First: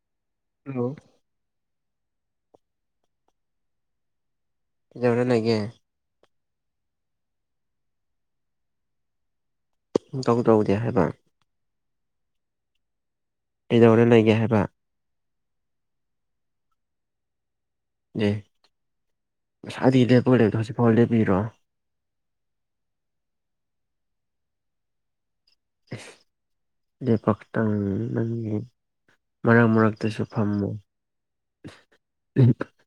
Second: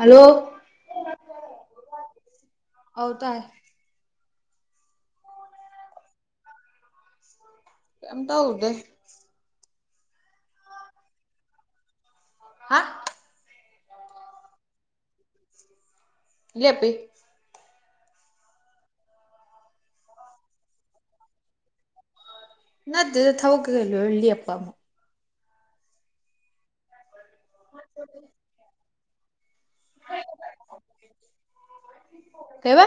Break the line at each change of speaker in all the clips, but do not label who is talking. hello
hello
ꯑ ꯇꯔ
ꯆꯥꯎꯧꯅ ꯂꯩꯒꯦ
ꯀꯝ ꯇ ꯍꯧꯗ
ꯇꯧ ꯇꯧꯗꯦ ꯍꯥꯏꯕ
ꯍꯥ
ꯀꯗꯧꯅ ꯂꯩꯒꯦ ꯍꯥꯏꯕ
ꯌꯥꯄꯤꯦ
ꯑꯦꯁ ꯑꯗꯤ ꯂꯦꯞꯄ ꯂꯦꯞꯗꯣ ꯍꯧꯖꯤꯛ ꯐꯥꯎꯜ ꯂꯦꯞꯄꯤꯔꯣꯑꯣ
ꯅꯠꯇ ꯊꯧꯒꯂꯨ ꯍꯦꯂꯤ ꯑꯞꯄ ꯑꯃ
ꯗꯦ ꯄ ꯇꯪ ꯅꯪꯒꯤ ꯃꯔꯛ ꯃꯔꯛꯇꯁꯨ ꯐꯝꯃꯨ
ꯀꯩꯕ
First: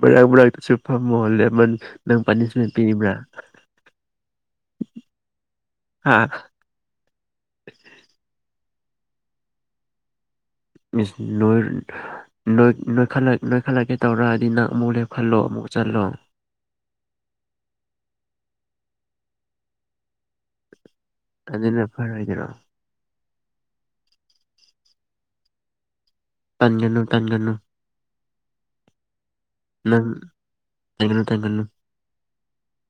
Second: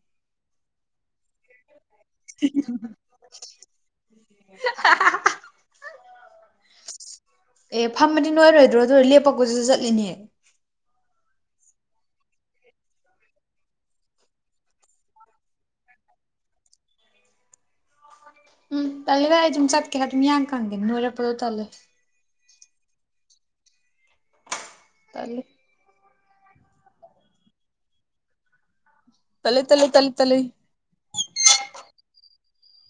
ꯕꯔꯥꯛ ꯕꯔꯥꯛꯗꯨꯁꯨ ꯐꯝꯃꯣ ꯂꯦꯃꯟ ꯅꯪ ꯄꯥꯅꯤꯁꯃꯦꯟ ꯄꯤꯔꯤꯕ꯭ꯔꯥ
[inaudible]
ꯑꯥ
ꯑꯦ ꯐꯃꯗꯤ ꯅꯣꯏꯔꯣꯏꯗ꯭ꯔꯣ ꯑꯗꯨ ꯂꯦꯞꯄꯛꯄꯗꯨꯁꯨ ꯆꯠꯂꯤꯅꯦ
ꯏꯁ ꯅꯣꯏꯣꯏ ꯅꯣꯏꯈꯠꯂꯛꯀꯦ ꯇꯧꯔꯛꯑꯗꯤ ꯅꯪ ꯑꯃꯨꯛ ꯂꯦꯞꯈꯠꯂꯣ ꯑꯃꯨꯛ ꯆꯠꯂꯣ [inaudible]
ꯎꯝ ꯇꯜꯦ ꯚ ꯑꯩ ꯑꯗꯨꯝ ꯆꯠꯀꯦꯔ ꯑꯗꯨꯝ ꯌꯥꯡ ꯈꯪꯗꯦ ꯅꯣꯏꯔ
ꯑꯗꯨꯗꯅ ꯐꯔ ꯍꯥꯏꯗꯅꯣ
ꯇꯂꯦ
ꯇꯖꯅꯨ ꯇꯖꯅꯨ
ꯇꯂꯦ ꯇꯂꯦ ꯇꯂꯦ ꯇꯂꯦ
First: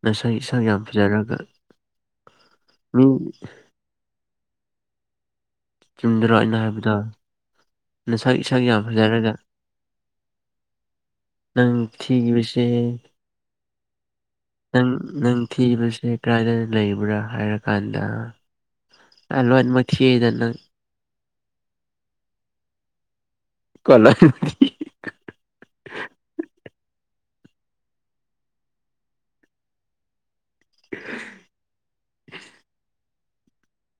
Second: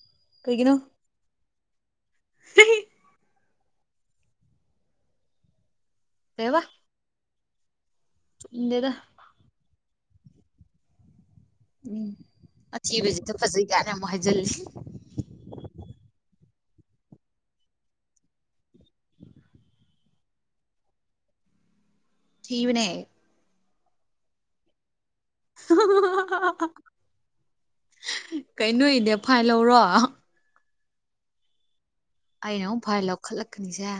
ꯉꯁꯥꯏ ꯏꯁꯥ ꯌꯥꯝ ꯐꯖꯔꯒ
ꯀꯩꯕ
ꯆꯨꯝꯗꯔꯛꯑꯏꯅ ꯍꯥꯏꯕꯗ ꯅꯁꯥ ꯏꯁꯛ ꯌꯥꯝ
ꯆꯨꯝꯗꯦꯗ
ꯐꯖꯔꯒ ꯅꯪ
ꯎꯝ
ꯊꯖꯁꯦ
ꯑꯊꯤꯕꯁꯤꯗ ꯐꯖꯩ ꯀꯥꯏꯅ ꯑꯃꯨꯛ ꯍꯥꯏꯖꯤꯜꯂꯤ
ꯅꯪ ꯅꯪ ꯊꯖꯁꯦ ꯀꯗ ꯂꯩꯕ꯭ꯔꯥ ꯍꯥꯏꯔꯀꯥꯟꯗ ꯑ ꯂꯣꯏꯅꯃꯛ ꯊꯤꯗ ꯅꯪ [inaudible]
ꯊꯤꯕꯅꯦ
ꯀꯂ
ꯍꯍꯥꯍꯥꯍꯍꯥꯍꯥ ꯀꯩꯅꯣ ꯏꯅꯦ ꯐꯥꯏ ꯂꯧꯔꯣ
ꯑꯍ
ꯑꯩꯅ ꯑꯃꯨꯛ ꯐꯚꯥꯏꯔ ꯂꯧꯈꯠꯂꯛꯀꯅꯤꯁꯦ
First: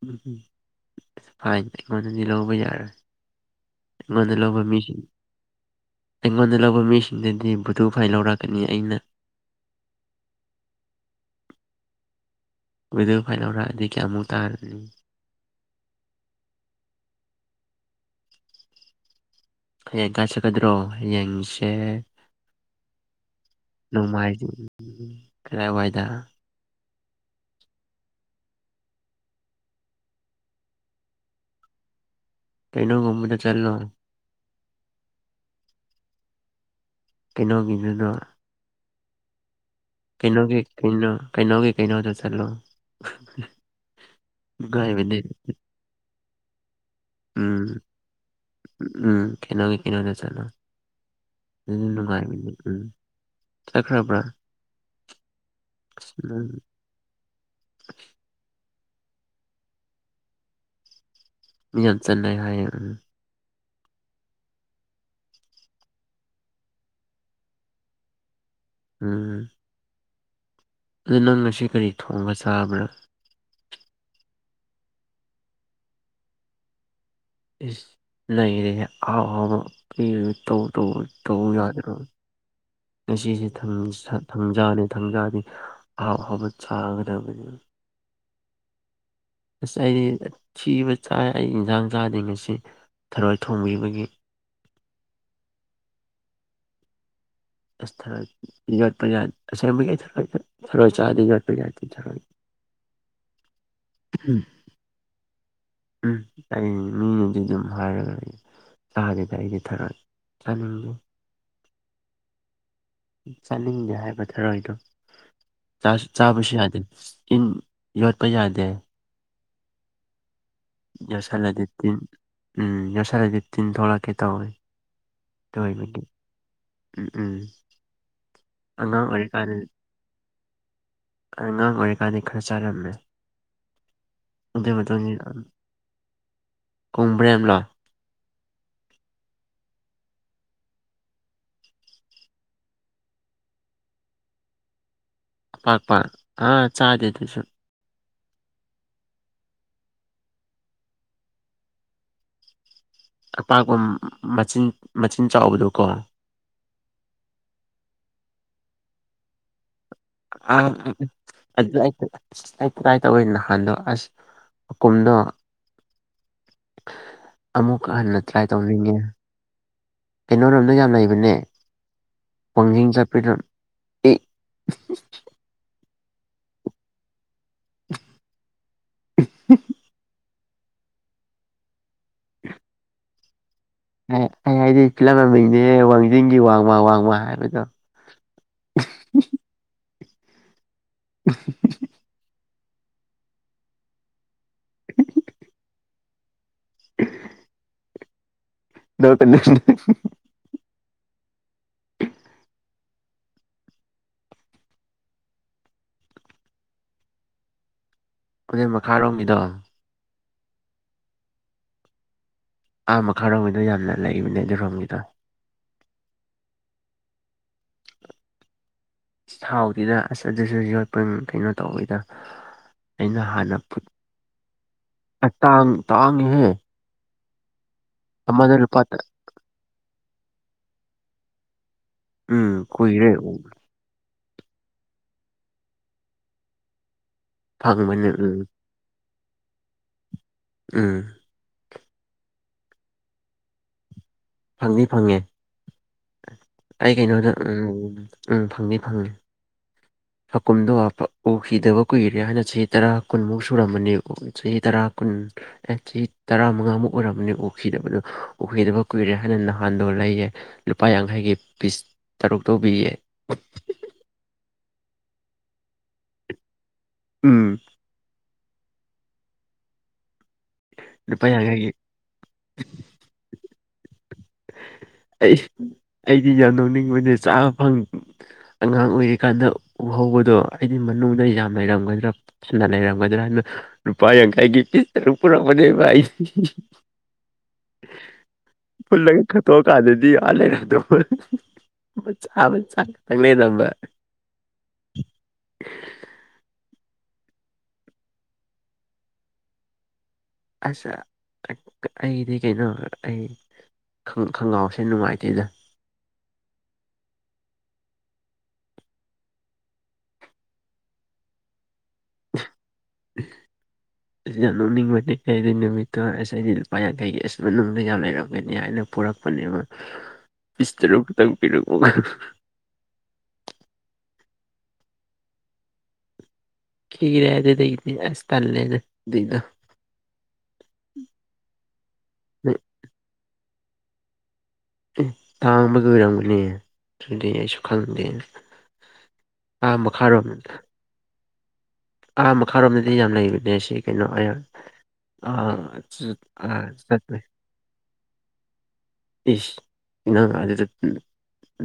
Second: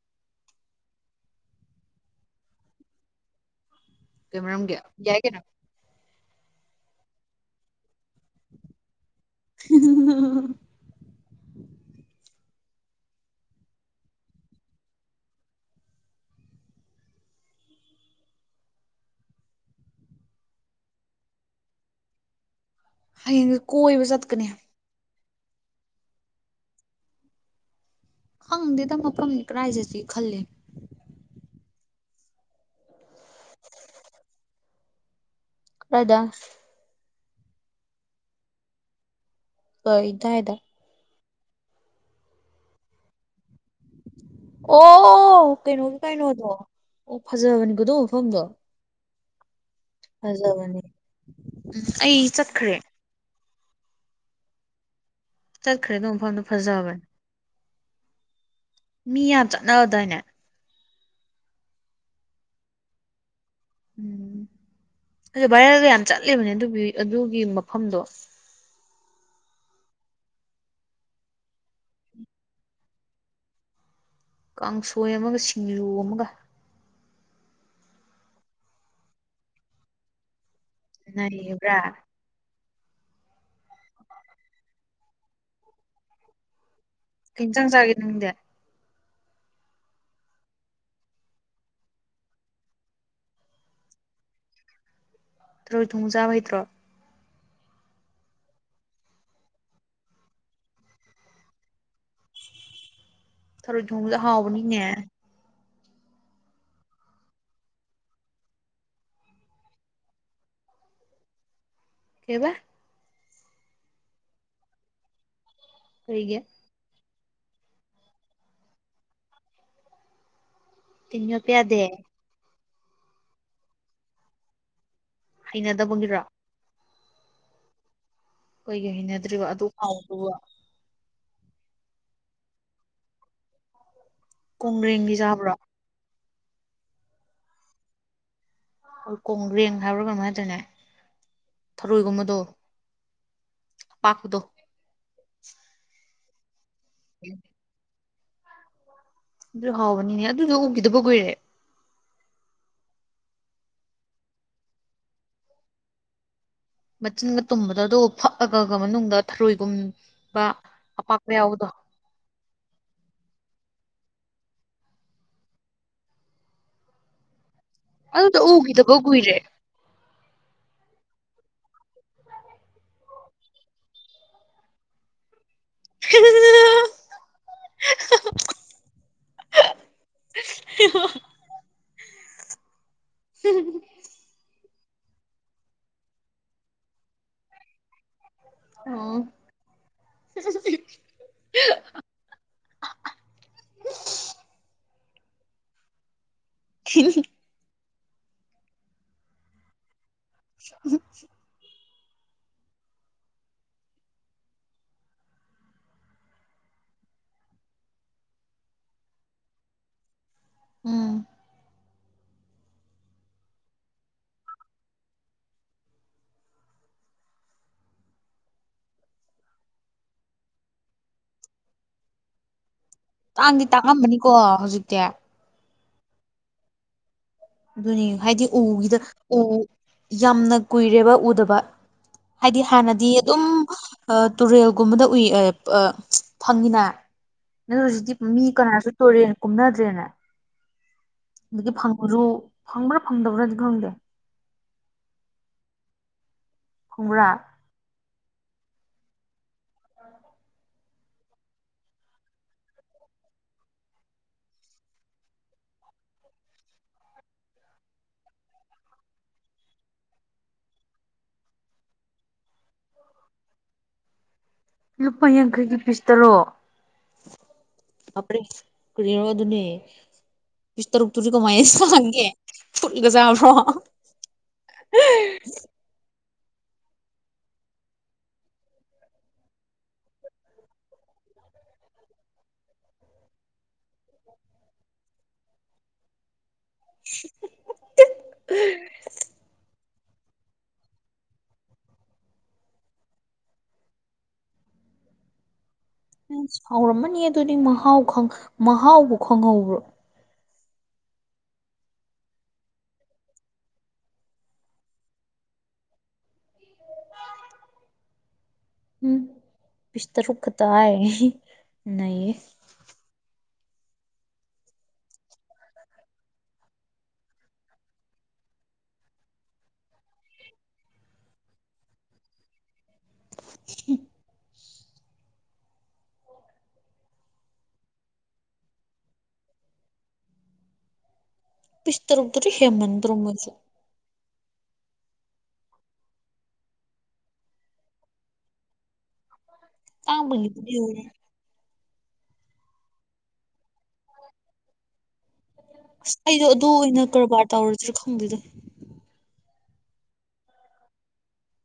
ꯎꯝ ꯎꯝ ꯑꯁ ꯐꯥꯏ ꯑꯩꯉꯣꯟꯗꯗꯤ ꯂꯧꯕ ꯌꯥꯔꯣꯏ ꯑꯩꯃꯣꯟꯗ
ꯀꯩ
ꯂꯧꯕ
ꯃꯔꯝꯒꯤ
ꯃꯤꯁꯤ
ꯌꯥꯏ ꯀꯩꯅꯣ
ꯑꯩꯉꯣꯟꯗ ꯂꯧꯕ ꯃꯤꯁꯤꯡꯗꯗꯤ ꯕꯨꯗꯨ ꯐꯥꯏ ꯂꯧꯔꯛꯀꯅꯤ ꯑꯩꯅ ꯋꯦꯗ ꯐꯥꯏꯜꯧꯔꯛꯑꯗꯤ ꯀꯌꯥꯃꯨꯛ ꯇꯥꯔꯅꯤ [inaudible] ꯍꯡꯀ ꯆ ꯀꯗ꯭ꯔꯣ ꯌꯦꯡꯁꯦ
ꯍꯌꯦꯡꯁꯦ ꯀꯣꯏꯕ ꯆꯠꯀꯅꯤ
ꯅꯨꯡꯃꯥꯏꯖ ꯀꯗꯥꯥꯏ ꯋꯥꯏꯗ
ꯈꯪꯗꯦꯗ ꯃꯐꯝ ꯀꯔꯥꯏꯖꯁꯤ ꯈꯂꯦ
ꯀꯩꯅꯣ ꯃꯨꯝꯗ ꯆꯠꯂꯣ
ꯀꯔꯥꯏꯗ
ꯀꯩꯅꯣ ꯚꯟꯅ
ꯀꯩ ꯑꯗꯥꯏꯗ
ꯀꯩꯅꯩꯅꯣꯒꯤ ꯀꯩꯅꯩꯅꯣ ꯀꯩꯅꯣꯒꯤ ꯀꯩꯅꯩꯅꯣꯗ ꯆꯂꯣ
ꯑꯣ ꯀꯩꯅꯣꯒꯤ ꯀꯩꯅꯣꯗꯣ ꯑꯣ
ꯎꯝ
ꯐꯖꯕꯅꯤꯀꯗꯣ ꯃꯐꯝꯗꯣ
ꯀꯩꯅꯣ ꯂ ꯆꯂꯣꯅꯨꯡꯉꯦ
ꯐꯖꯕꯅꯤ ꯑꯩ ꯆꯠꯈ꯭ꯔꯦ
ꯎꯝ ꯆꯠꯈ꯭ꯔꯥꯕ꯭ꯔꯥ
ꯆꯠꯈ꯭ꯔꯦ ꯅ ꯃ ꯐꯐꯝꯗꯣ ꯐꯖꯕꯅꯦ ꯃꯤ ꯌꯥꯝ ꯆꯠꯅꯔꯗꯏꯅꯦ
ꯌꯥꯝ ꯆꯅꯩ ꯍꯥꯏꯌꯦ ꯎꯝ
ꯎꯝ ꯑꯗ ꯚꯥꯏꯔꯦꯜꯒ ꯌꯥꯝ ꯆꯠꯂꯤꯕꯅꯦ ꯑꯗꯨꯒꯤ ꯑꯗꯨꯒꯤ ꯃꯐꯝꯗꯣ
ꯎꯝ ꯑꯗꯨꯗ ꯅꯪ ꯉꯁꯤ ꯀꯔꯤ ꯊꯣꯡꯕ ꯆꯥꯕ꯭ꯔꯥ
ꯀꯥꯡꯁꯣꯏ ꯑꯃꯒ ꯁꯤꯡꯖꯨ ꯑꯃꯒ
ꯏꯁ ꯅꯩꯅꯔ ꯑꯋꯥ ꯑꯃ ꯄ ꯇꯣ ꯇ ꯇꯧ
ꯅꯩꯕ꯭ꯔꯥ
ꯌꯥꯗ꯭ꯔꯣ ꯉꯁꯤꯁꯦ ꯊꯥꯡꯖꯥꯅꯤ ꯊꯥꯡꯖꯥꯅꯤ ꯑꯍꯥꯎ ꯑꯍꯥꯏꯎ
ꯀꯩ
ꯍꯥꯒꯗꯕꯅꯤ
ꯏꯟꯁꯥꯡ ꯆꯥꯒꯦ ꯅꯪꯗꯤ
ꯑꯁ ꯑꯩꯗꯤ ꯊꯤꯕ ꯆꯥꯏ ꯑꯩ ꯌꯦꯟꯁꯥꯡ ꯆꯥꯗ ꯉꯁꯤ ꯊꯔꯣꯏ ꯊꯣꯡꯕꯤꯕꯒꯤ
ꯇꯣ ꯊꯣꯡ ꯆꯥꯕ ꯍꯩꯇ꯭ꯔꯣ
ꯑꯁ ꯊ ꯌꯣꯠꯄ ꯌꯥꯠ ꯑꯁꯦꯡꯕꯒꯤꯩ ꯊ ꯊꯔꯣꯏ ꯆꯥꯗꯤ ꯌꯣꯠꯄ ꯌꯥꯤ ꯊꯔꯣꯏ [inaudible]
ꯊꯔꯣꯢ ꯊꯣꯡꯕ ꯍꯥꯎꯕꯅꯤꯅꯦ
ꯎꯝ ꯑꯩ ꯃꯤꯅꯗꯤ ꯑꯗꯨꯝ ꯍꯥꯏꯔꯦ ꯂꯥꯅꯤꯗ ꯑꯩꯗꯤ ꯊꯔꯥꯛ ꯆꯥꯅꯤꯡꯉꯤ
ꯀꯕꯥ
ꯆꯥꯅꯤꯡꯗꯦ ꯍꯥꯏꯕ ꯊꯔꯣꯏꯗꯣ
ꯀꯔꯤꯒꯤ
ꯆꯥꯕꯁꯨ ꯌꯥꯗꯦ ꯏꯟ ꯌꯣꯠꯄ ꯌꯥꯗꯦ
ꯇꯤꯟ
ꯌꯁꯟ
ꯌꯣꯠꯄ
ꯂꯩ
ꯌꯥꯗꯦ
ꯇꯤꯟ ꯎꯝ ꯌꯁꯥꯏ ꯂꯩ ꯇꯤꯟ ꯊꯔꯥ ꯀꯦ ꯇꯧꯋꯦ ꯇꯣꯏꯕꯒꯤ
ꯍꯩꯅꯗꯕꯒꯤꯔꯣ
ꯎꯝ ꯎꯝ
ꯀꯩꯒꯤ
ꯑꯉꯥꯡ
ꯍꯩꯅꯗ꯭ꯔꯤꯕ
ꯑꯣꯏꯔꯤꯀꯥꯟꯗ
ꯑꯗꯨꯛ ꯍꯥꯎꯕꯗꯨꯕꯣ
ꯑꯉꯥꯡ ꯑꯣꯏꯔꯤꯀꯥꯟ ꯈꯔ ꯆꯥꯔꯝꯃꯦ ꯑꯗꯨ ꯃꯇꯨꯡ
ꯀꯣꯡꯒ꯭ꯔꯦꯡꯗꯤ ꯆꯥꯕ꯭ꯔꯥ
ꯀꯣꯡꯕ꯭ꯔꯦꯝꯂꯥ
ꯑꯩꯈꯣꯏ ꯀꯣꯡꯒ꯭ꯔꯦꯡ ꯍꯥꯏꯕ꯭ꯔꯥ ꯀꯩꯅꯣ ꯍꯥꯏꯗ꯭ꯔꯦꯅꯦ ꯊꯔꯣꯏꯒꯨꯝꯕꯗꯣ ꯄꯥꯈꯗꯣ
ꯄꯥꯛꯄꯥꯛ ꯑꯥ ꯆꯥꯗ ꯑꯗꯨꯁꯨ
ꯑꯗꯨ ꯍꯥꯎꯕꯅꯤꯅꯦ ꯑꯗꯨꯗ ꯎꯈꯤꯗꯕ ꯀꯨꯏꯔꯦ
ꯑꯄꯥꯛꯄ ꯃꯆꯤꯟ ꯃꯆꯤꯟ ꯆꯥꯎꯕꯗꯨ ꯀꯣ
ꯃꯆꯤꯟꯒ ꯇꯨꯝꯕꯗꯣ ꯑꯗꯨ ꯐꯛꯑꯒꯒ ꯃꯅꯨꯡꯗ ꯊꯔꯣꯏꯒꯨꯝ
ꯑ ꯑꯩ ꯇ꯭ꯔꯥꯏ ꯇꯧꯋꯦ ꯅꯍꯥꯟꯗꯣ ꯑꯁ ꯄꯀꯨꯝꯗꯣ ꯑꯃꯨꯛꯀ ꯍꯟꯅ
ꯑꯗꯨꯗꯣ
ꯇ꯭ꯔꯥꯏ
ꯎꯈꯤꯗꯕ
ꯇꯧꯅꯤꯡꯉꯦ
ꯀꯨꯏꯔꯦ
ꯀꯩꯅꯣꯔꯣꯝꯅ ꯌꯥꯝꯝ ꯂꯩꯏꯕꯅꯦ ꯄꯣꯡꯖꯤꯡ ꯀꯄꯤꯇꯣꯟ ꯑꯦ
ꯎ ꯍ ꯍ
ꯑꯩ ꯍꯥꯏꯗꯤ ꯐꯤꯂꯝ ꯑꯃꯅꯤꯡꯅꯦꯍꯦ ꯋꯥꯡꯖꯤꯡꯒꯤ ꯋꯥꯡꯃꯥ ꯋꯥꯡꯃꯥ ꯍꯥꯏꯕꯗꯣ
ꯑꯣ [inaudible]
[inaudible]
ꯎ
ꯅꯣ ꯀ
ꯎ
ꯑꯗꯨꯗꯦꯟ ꯃꯈꯥꯔꯣꯝꯒꯤꯗꯣ
ꯎꯝ
ꯑꯥ ꯃꯈꯥꯔꯣꯝꯒꯤꯗꯣ ꯌꯥꯝꯅ ꯂꯩꯕꯅꯦ ꯑꯗꯨ ꯔꯣꯝꯒꯤꯗꯣ ꯊꯥꯎꯗꯨꯗ ꯑꯁ ꯑꯗꯨꯁꯨ ꯌꯣꯠꯄ ꯀꯩꯅꯣ ꯇꯧꯋꯤꯗ ꯑꯩꯅ ꯍꯥꯟꯅ
ꯇꯥꯡꯗꯤ ꯇꯥꯡꯉꯝꯕꯅꯤꯀꯣ ꯍꯧꯖꯤꯛꯇꯤ
ꯇꯥꯡ ꯇꯥꯡꯉꯤꯍꯦ
ꯑꯗꯨꯅꯤ ꯍꯥꯏꯗꯤ
ꯑꯃꯗ ꯂꯨꯄꯥ
ꯎꯒꯤꯗ ꯎ ꯌꯥꯝꯅ ꯀꯨꯏꯔꯦꯕ ꯎꯗꯕ ꯍꯥꯏꯗꯤ
ꯎꯝ
ꯍꯥꯟꯅꯗꯤ
ꯀꯨꯏꯔꯦ
ꯑꯗꯨꯝ ꯇꯨꯔꯦꯜꯒꯨꯝꯕꯗ ꯎꯏ ꯐꯪꯉꯤꯅ ꯑꯗꯨꯣ
ꯐꯪꯕꯅꯦ
ꯍꯧꯖꯤꯛꯇꯤ
ꯎꯝ
ꯃꯤ ꯀꯅꯥꯁꯨ ꯇꯔꯤꯦ ꯀꯨꯝꯅꯗ꯭ꯔꯦꯅꯦ
ꯎꯝ
ꯑꯗꯒꯤ ꯐꯪꯕ꯭ꯔꯣ ꯐꯪꯕ꯭ꯔꯥ ꯐꯪꯗꯕ꯭ꯔꯥꯗꯤ ꯈꯪꯗꯦ
ꯐꯪꯅꯤ ꯐꯪꯉꯦ ꯑꯩ
ꯐꯪꯕ꯭ꯔꯥ
ꯀꯩꯅꯣꯗ ꯎꯝ ꯎꯝ ꯎꯝ ꯐꯪꯅꯤ ꯐꯪꯅꯤ ꯑꯀꯨꯝꯗꯣ ꯎꯈꯤꯗꯕ ꯀꯨꯏꯔꯦ ꯍꯥꯏꯅ ꯆꯍꯤ ꯇꯔꯥ ꯀꯨꯟꯃꯨꯛ ꯁꯨꯔꯝꯕꯅꯤ ꯆꯍꯤ ꯇꯔꯥ ꯀꯨꯟ ꯑꯦ ꯆꯍꯤ ꯇꯔꯥꯃꯉꯥꯃꯨꯛ ꯑꯣꯏꯔꯝꯝꯕꯅꯤ ꯎꯈꯤꯗꯕꯗꯨ ꯎꯈꯤꯗꯕ ꯀꯨꯏꯔꯦ ꯍꯥꯏꯅ ꯅꯍꯥꯟꯗ ꯑꯣꯏꯔ ꯂꯩꯌꯦ ꯂꯨꯄꯥ ꯌꯥꯡꯈꯩꯒꯤ ꯄꯤꯁ ꯇꯔꯨꯛꯇꯧꯕꯤꯌꯦ
ꯂꯨꯄꯥ ꯌꯥꯡꯈꯩꯒꯤ ꯄꯤꯁ ꯇꯔꯣ
ꯎꯝ
ꯀꯔꯣꯗꯅꯦ ꯤꯁ
ꯂꯨꯄꯥ
ꯇꯔꯨꯛꯇꯨꯔꯤ ꯀꯃꯥꯏ
ꯌꯥꯡꯈꯩꯒꯤ
ꯆꯪꯒꯦ ꯐꯨꯠꯒ ꯆꯥꯕ꯭ꯔꯣ
ꯑꯩ ꯑꯩꯗꯤ ꯌꯥꯝ ꯅ ꯂꯧꯅꯤꯡꯕꯅꯦ ꯆꯥꯕ ꯐꯪ ꯑꯉꯥꯡ ꯑꯣꯏꯔꯤꯀꯥꯟꯗ ꯎꯍꯧꯕꯗꯣ ꯑꯩꯗꯤ ꯃꯅꯨꯡꯗ ꯌꯥꯝꯥ ꯂꯩꯔꯝꯒꯗ꯭ꯔꯥ ꯐꯅ ꯂꯩꯔꯝꯒꯗ꯭ꯔꯥ ꯍꯥꯏꯅ ꯄꯥꯥꯏꯡ ꯀꯥꯏꯒꯤ ꯇꯔ ꯄꯨꯔꯕ
ꯎ
ꯐꯨꯜꯂꯒ ꯈꯠꯇꯣꯛꯑ ꯀꯥꯗꯗꯤ ꯐꯂꯕ ꯆꯥꯡ ꯆꯝꯕ [inaudible]
ꯁꯥꯎꯔꯝꯃꯅꯤ ꯑꯗꯨꯗꯤ ꯃꯍꯥꯎ ꯃꯍꯥꯎꯕꯨ ꯈꯪꯍꯧꯕ꯭ꯔꯣ
ꯑꯁ ꯑꯩꯗꯤ ꯀꯩꯅꯣ ꯑꯩ ꯈꯣꯡꯒ꯭ꯔꯥꯎꯁꯦ ꯅꯨꯡꯉꯥꯏꯇꯦꯗ
ꯎꯝ ꯤꯁꯇꯔꯨ ꯈ ꯇꯑ ꯅ
[inaudible] ꯌꯥꯝ ꯅꯣꯛꯅꯤꯡꯕꯅꯤ ꯑꯩ ꯑꯗꯨꯒꯤ ꯅꯨꯃꯤꯠꯇꯨ ꯑꯁ ꯑꯩꯗꯤ ꯂꯨꯄꯥ ꯌꯥꯡꯈꯩꯒꯤ ꯑꯁ ꯃꯅꯨꯡꯗ ꯌꯥꯝ ꯂꯩꯔꯝꯒꯅꯤ ꯍꯥꯏꯅ ꯄꯨꯔꯛꯄ ꯤꯁꯇꯔ ꯄꯊꯔ
[inaudible]
ꯈꯤꯔꯦꯗꯤ ꯂꯩ ꯏ ꯑꯁ ꯄꯂꯦꯅ
ꯄꯤꯁꯇꯔ ꯎꯇꯔ ꯍꯦꯃꯟꯇ꯭ꯔꯃꯁ
ꯇꯥꯡꯕ ꯉꯔꯥꯡꯕꯨꯅꯦ ꯑꯗꯨꯗꯤꯦ ꯑꯩꯁꯨ ꯈꯪꯗꯦ ꯑꯥ ꯃꯈꯥꯔꯣꯝ
ꯇꯥꯡꯕꯒꯤꯕꯨꯗꯤ ꯑꯣꯏꯔꯦ
ꯑꯥ ꯃꯈꯥꯔꯣꯝꯗꯗꯤ ꯌꯥꯝ ꯂꯩꯕꯅꯦ ꯁꯤ ꯀꯩꯅꯣ ꯑꯌꯥ ꯑꯥ
ꯑꯁ ꯑꯩꯗꯣ
ꯑꯥ
ꯑꯗꯨ ꯑꯣꯏꯅ
ꯁꯠꯃꯦ
ꯀꯔꯕꯥꯔ ꯇꯧꯔꯁꯤꯔ ꯈꯪꯗꯦꯗ
ꯏꯅꯥꯪ ꯑꯗꯨꯗ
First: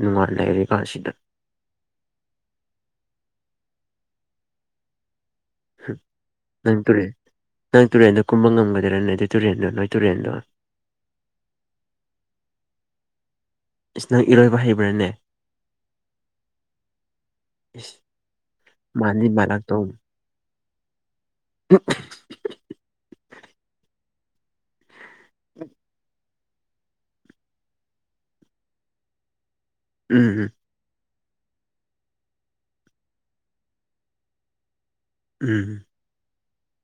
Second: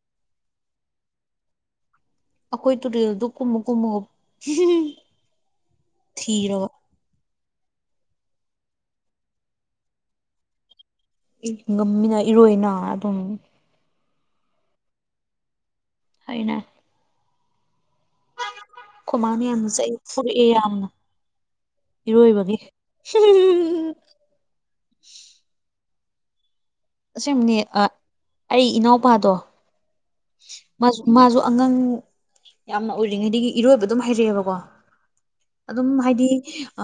ꯅꯨꯡꯉꯥꯜꯂꯔꯀ ꯑꯁꯤꯗ
ꯑꯩꯈꯣꯏ ꯇꯨꯔꯦꯜꯗꯨ ꯀꯨꯝꯃꯨ ꯀꯨꯝꯃꯨ ꯊꯤꯔꯕ
ꯅꯪ ꯇꯨꯔꯦ ꯅꯪ ꯇꯨꯔꯦꯟꯗꯣ ꯀꯨꯝꯕ ꯉꯝꯒꯗꯣꯏꯔꯥꯅꯦ ꯑꯗꯨ ꯇꯨꯔꯦꯟꯗꯣ ꯅꯣꯏ ꯇꯨꯔꯦꯟꯗꯣ
ꯉꯝꯃꯤꯅ ꯏꯔꯣꯏꯅ ꯑꯗꯨꯝ
ꯏꯁꯅ ꯏꯔꯣꯏꯕ ꯍꯩꯕ꯭ꯔꯅꯦ
ꯍꯥꯏꯅ
ꯎ
ꯀꯃꯥꯅ ꯌꯥꯝꯅ ꯆꯩꯑ ꯐꯨꯔꯛꯑ ꯌꯥꯝꯅ ꯏꯔꯣꯏꯕꯒꯤ
ꯎꯝ
ꯑꯁꯝꯅꯦ ꯑꯩ ꯏꯅꯥꯎꯄꯥꯗꯣ
ꯎꯝ ꯎꯝ
ꯃꯥꯁꯨ ꯃꯥꯁꯨ ꯑꯉꯥꯡ ꯌꯥꯝꯅ ꯑꯣꯏꯔꯤꯉꯩꯗꯒꯤ ꯏꯔꯣꯏꯕ ꯑꯗꯨꯝ ꯍꯥꯏꯩꯔꯛꯑꯦꯕꯀꯣ
ꯎꯝ
ꯑꯗꯨꯝ ꯍꯥꯏꯗꯤ ꯑ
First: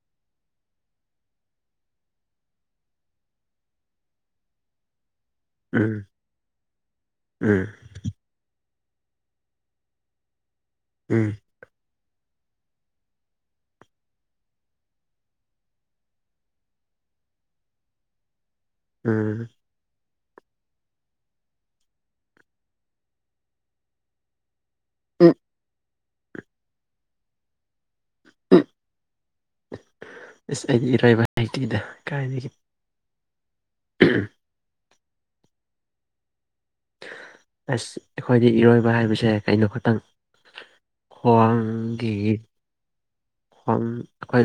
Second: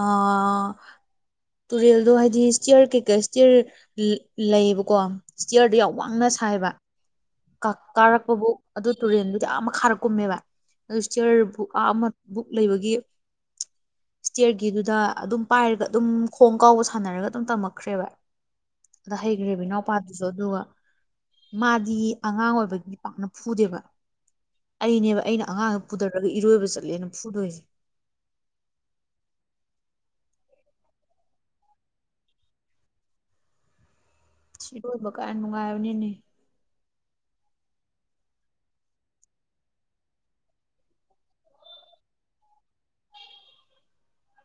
ꯇꯨꯔꯦꯜꯗꯣ ꯍꯥꯏꯗꯤ ꯏꯁꯇꯤꯌꯔ ꯀꯩꯀꯩ ꯏꯁꯇꯤꯌꯔ ꯂꯩꯌꯦꯕꯀꯣ ꯏꯁ ꯆꯤꯌꯔꯗꯨ ꯌꯥꯝ
ꯎꯝ
ꯋꯥꯡꯅ ꯁꯥꯏꯕ
ꯎꯝ
ꯀꯥꯔꯛꯄꯕꯨ ꯑꯗꯨ ꯇꯨꯔꯦꯟꯗꯨꯗꯤ ꯌꯥꯝ ꯑꯃ ꯈꯥꯔꯛꯀꯨꯝꯃꯦꯕ ꯑꯗꯨ
ꯎꯝ
ꯆꯤꯌꯔꯕꯨ ꯑ ꯑꯃ ꯕꯨꯛ ꯂꯩꯕꯒꯤ ꯏꯁꯇꯤꯌꯔꯒꯤꯗꯨꯗ ꯑꯗꯨꯝ ꯄꯥꯏꯔꯒ ꯑꯗꯨꯝ ꯈꯣꯡ ꯀꯥꯎꯕ ꯁꯥꯟꯅꯔꯒ ꯑꯗꯨꯝ ꯇꯝꯃꯛꯈ꯭ꯔꯦꯕ ꯑꯗ
ꯎꯝ
ꯍꯩꯈ꯭ꯔꯦ ꯏꯕꯤꯅꯥꯎꯄꯥꯗꯨꯁꯨ ꯑꯗꯨꯒ ꯃꯥꯗꯤ ꯑꯉꯥꯡ ꯑꯣꯏꯕꯒꯤ ꯄꯥꯛꯅ ꯐꯨꯗꯦꯕ ꯑꯩꯅꯦꯕ
ꯎꯝ
ꯑꯩꯅ ꯑꯉꯥꯡ ꯐꯨꯊꯔꯛꯒ ꯏꯔꯣꯏꯕ ꯆꯠꯂꯦꯅ ꯐꯨꯗꯣꯏꯁꯦ
ꯎꯝ ꯑꯁ ꯑꯩꯒꯤ ꯏꯔꯥꯏꯕ ꯍꯇꯤꯗ ꯀꯥꯏꯅꯒꯦ ꯎꯝ
ꯀꯥꯔ ꯃꯒꯅꯤꯅꯦ
ꯑꯁ ꯑꯩꯈꯣꯏꯗꯤ ꯏꯔꯣꯏꯕ ꯍꯥꯏꯕꯁꯦ ꯀꯩꯅꯣ ꯈꯇꯪ ꯈ꯭ꯋꯥꯡꯒꯤ ꯈꯡ ꯑꯩꯈꯣꯏ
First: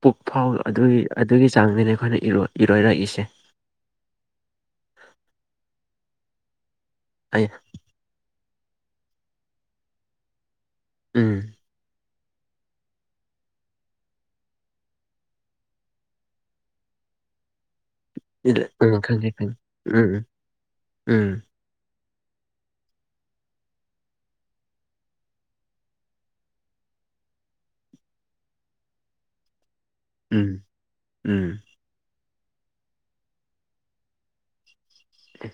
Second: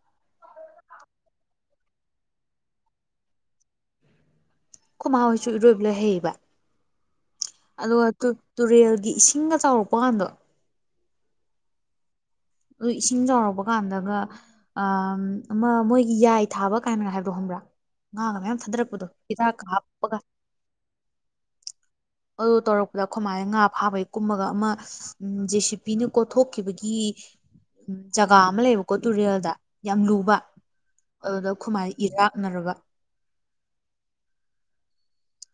ꯄꯨꯛ ꯐꯥꯎ ꯑꯗꯨꯒꯤ ꯑꯗꯨꯒꯤ ꯆꯥꯡꯅꯤꯅꯦ ꯑꯩꯈꯣꯏꯅ ꯏꯔꯣꯏꯔꯛꯏꯁꯦ [inaudible]
ꯀꯃꯥꯣꯏꯁꯨ ꯏꯔꯣꯏꯕ ꯂꯣꯏ ꯍꯩꯕ
ꯑꯩ
ꯑꯗꯨꯒ ꯇꯨꯔꯦꯜꯒꯤ ꯏꯁꯤꯡꯒ ꯆꯥꯎꯔꯛꯄ ꯀꯥꯟꯗꯣ
ꯎꯝ
ꯑꯗꯨ ꯏꯁꯤꯡ ꯆꯥꯎꯔꯛꯄ ꯀꯥꯟꯗꯒ ꯑ ꯑꯃ ꯃꯣꯏꯒꯤ ꯌꯥꯏ ꯊꯥꯕ ꯀꯥꯏꯅꯒ ꯍꯥꯏꯕꯗꯣ ꯍꯣꯡꯒ ꯉꯥꯒ ꯃꯌꯥꯝ
ꯎꯝ
ꯊꯟꯗꯔꯛꯄꯗꯣ
ꯈꯪꯉꯦ ꯈꯪꯉꯦ
ꯍꯤꯗꯥꯛꯀ ꯍꯥꯞꯄꯒ
ꯎꯝ ꯎꯝ
ꯑꯗꯨ ꯇꯧꯔꯛꯄꯗ ꯑꯩꯃꯥꯏꯅ ꯉꯥ ꯐꯥꯕꯩ ꯀꯨꯝꯃꯒ ꯑꯃ ꯎ ꯦꯁꯤꯄꯤꯅ ꯀꯣꯊꯣꯛꯈꯤꯕꯒꯤ ꯎ ꯖꯒꯥ ꯑꯃ ꯂꯩꯕꯀꯣ ꯇꯨꯔꯦꯜꯗ ꯌꯥꯝ ꯂꯨꯕ
ꯎꯝ
ꯑꯗꯨꯗ
ꯎꯝ
ꯈꯨꯃꯥꯏ ꯏꯔꯥꯛ ꯍꯣꯠꯅꯔꯒ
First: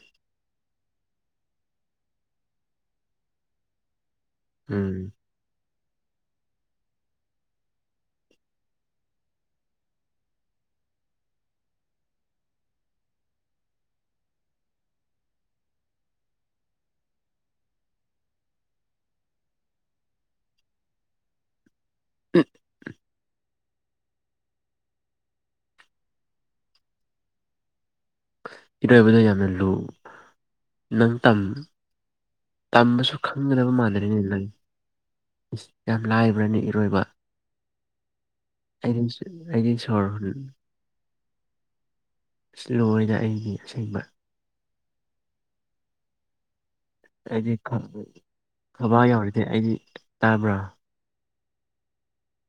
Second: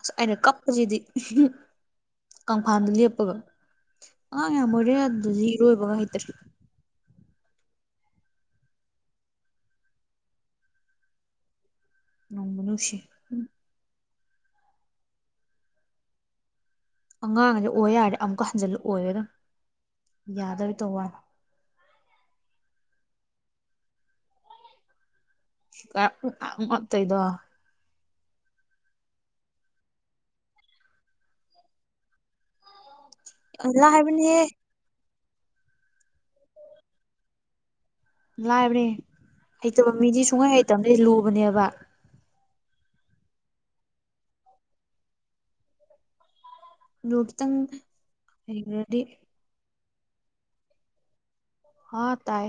ꯑꯁ ꯑꯩꯅ ꯀꯞꯄꯁꯤꯗꯤ ꯀꯪꯐꯥꯥꯟꯗ ꯂꯦꯞꯄꯒ ꯑ
ꯎꯝ
ꯌꯥꯝꯃꯔꯦꯗꯤ ꯏꯔꯣꯏꯕꯒ ꯍꯩꯇ꯭ꯔꯦ ꯅꯝꯕꯅ ꯁꯤ ꯑꯉꯥꯡꯁ ꯑꯣꯏ ꯌꯥꯔꯦ ꯑꯃꯨꯛꯀ ꯍꯟꯖꯤꯜꯂ ꯑꯣꯏꯔꯦ ꯑꯗꯨꯝ ꯌꯥꯗꯕꯤ ꯇꯧꯕ
ꯍ
ꯃꯠꯇꯩꯗꯣ
ꯏꯔꯣꯏꯕꯗ ꯌꯥꯝꯅ ꯂꯨ ꯅꯪ ꯇꯝ ꯇꯝꯕꯁꯨ
ꯌꯥꯝ
ꯈꯪꯒꯗꯕ
ꯂꯥꯏꯕꯅꯦꯍꯦ
ꯃꯥꯟꯅꯅꯤꯅꯤꯂꯏ ꯌꯥꯝ ꯂꯥꯏꯕ꯭ꯔꯅꯤ ꯏꯔꯣꯏꯕ
ꯂꯥꯏꯕꯅꯦ
ꯑꯩꯗꯤ ꯑꯩꯗꯤ
ꯍꯩꯇꯕ
ꯁꯣꯔ
ꯃꯤꯗꯤ ꯁꯨꯡꯍꯩ ꯍꯩꯇꯕꯗꯤ ꯂꯨꯕꯅꯦꯕ
ꯑ ꯂꯣꯏꯗ ꯑꯩꯅꯤ ꯑꯁꯦꯡꯕ
ꯑꯗꯨ
ꯑꯩꯗꯤ
ꯈꯤꯇꯪ
ꯈꯕꯥ
ꯍꯩꯈ꯭ꯔꯗꯤ
ꯌꯥꯎꯔꯤꯗꯤꯦ ꯑꯩꯗꯤ ꯇꯥꯕ꯭ꯔꯥ
ꯍꯥꯥ ꯇꯥꯏ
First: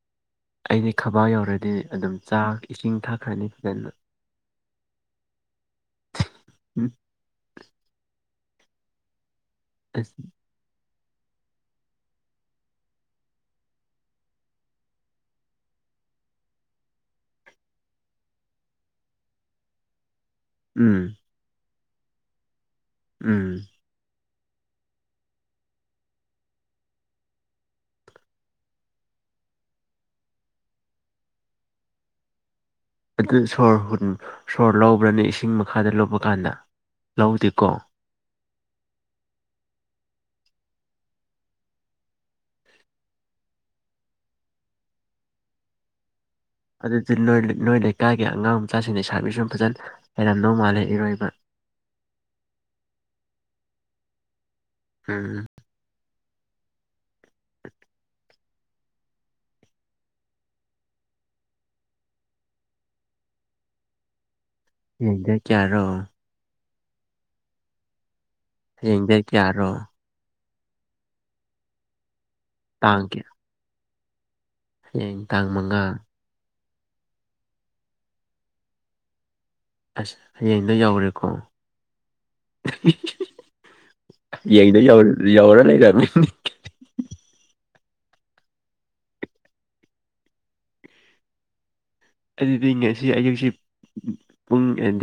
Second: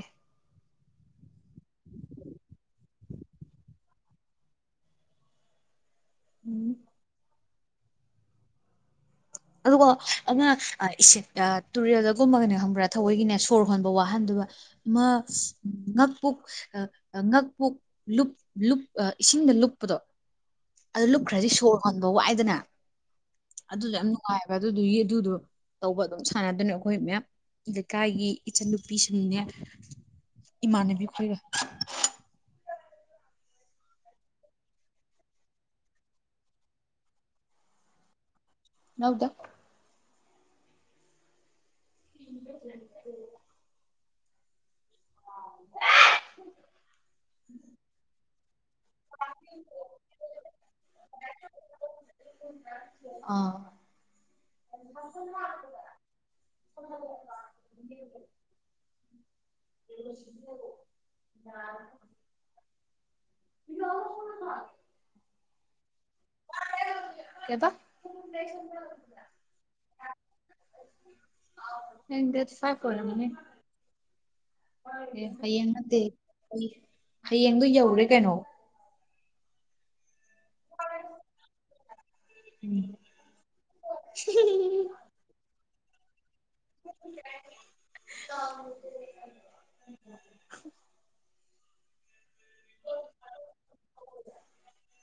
ꯑꯩꯗꯤ ꯈꯕꯥꯛ ꯌꯧꯔꯗꯤ ꯑꯗꯨꯝ ꯆꯥꯛ ꯏꯁꯤꯡ ꯊꯥꯛꯈ꯭ꯔꯅꯤ ꯐꯖꯅ [inaudible]
ꯎꯝ ꯑꯗꯨꯀꯣ
ꯑꯁ
ꯑ ꯏ ꯇꯨꯔꯦꯜꯗꯒꯨꯝꯃꯒꯅꯦ ꯈꯪꯕ꯭ꯔꯥ ꯊꯑꯣꯣꯏꯒꯤꯅꯦ ꯁꯣꯔ ꯍꯣꯟꯕ ꯋꯥꯍꯟꯗꯕ ꯑꯃ ꯉꯥꯛꯄꯣꯛ ꯉꯥꯄꯣꯛ ꯏꯁꯤꯡꯗ ꯂꯨꯞꯄꯗꯣ
ꯎꯝ
ꯑꯗꯨ ꯂꯨꯞꯈ꯭ꯔꯗꯤ ꯁꯣꯔ ꯍꯣꯟꯕ ꯋꯥꯏꯗꯅ
ꯎꯝ
ꯑꯗꯨꯗ ꯌꯥꯝ ꯍꯕ ꯑꯗꯨ ꯨꯏꯌꯦ ꯊꯗꯨ ꯇꯧꯕ ꯑꯗꯨꯝ ꯁꯥꯟꯅꯗꯣꯏꯅ ꯑꯩꯈꯣꯏ ꯃꯦꯝ ꯂꯩꯀꯥꯏꯒꯤ ꯏꯆꯟꯟꯅꯨꯄꯤꯁꯤꯡꯅꯦ ꯏꯃꯥꯅꯦꯕꯤꯈꯣꯏꯒ
ꯑꯗꯨ ꯁꯣꯔ ꯍ ꯁꯣꯔ ꯂꯧꯕ꯭ꯔꯅꯤ ꯏꯁꯤꯡ ꯃꯈꯥꯗ ꯂꯧꯕ ꯀꯥꯟꯗ ꯂꯧꯗꯤꯀꯣ
ꯅꯧꯗ [unintelligible] [inaudible]
ꯑꯗꯨꯗꯤ ꯅꯣꯏ ꯅꯣꯏ ꯂꯩꯀꯥꯏꯒꯤ ꯑꯉꯥꯡ ꯃꯆꯥꯁꯤꯡ ꯁꯥꯔꯚꯤꯁꯁꯨ ꯐꯖꯅ ꯂꯩꯔꯝꯗꯧ ꯃꯥꯜꯂꯦ ꯏꯔꯣꯏꯕ
ꯑꯥ
ꯎꯝ
[inaudible] [inaudible] [unintelligible]
ꯍꯗ ꯀꯦꯔꯣ
ꯌꯦꯕ
ꯍꯌꯦꯡꯗꯔ ꯀꯦꯔꯣ
ꯑꯦꯗ ꯁꯥ ꯀꯧꯔꯦ
ꯇꯥꯡ ꯀꯌꯥ
ꯃꯅꯦ ꯑꯦ
ꯇꯥꯡ
ꯍꯌꯦꯡ ꯅꯠꯇꯦ
ꯃꯉꯥ
ꯍꯌꯦꯡꯗꯨ ꯌꯧꯔꯦ ꯀꯩꯅꯣ
ꯑꯁ ꯍꯌꯦꯡꯗꯣ ꯌꯧꯔꯦꯀꯣ
ꯎꯝ
ꯌꯦꯡꯗ ꯌꯧꯔ ꯂꯩꯔ
[unintelligible] [unintelligible]
ꯑꯗꯨꯗꯤ ꯉꯁꯤ ꯑꯌꯨꯛꯁꯤ ꯄꯨꯡ ꯑꯩ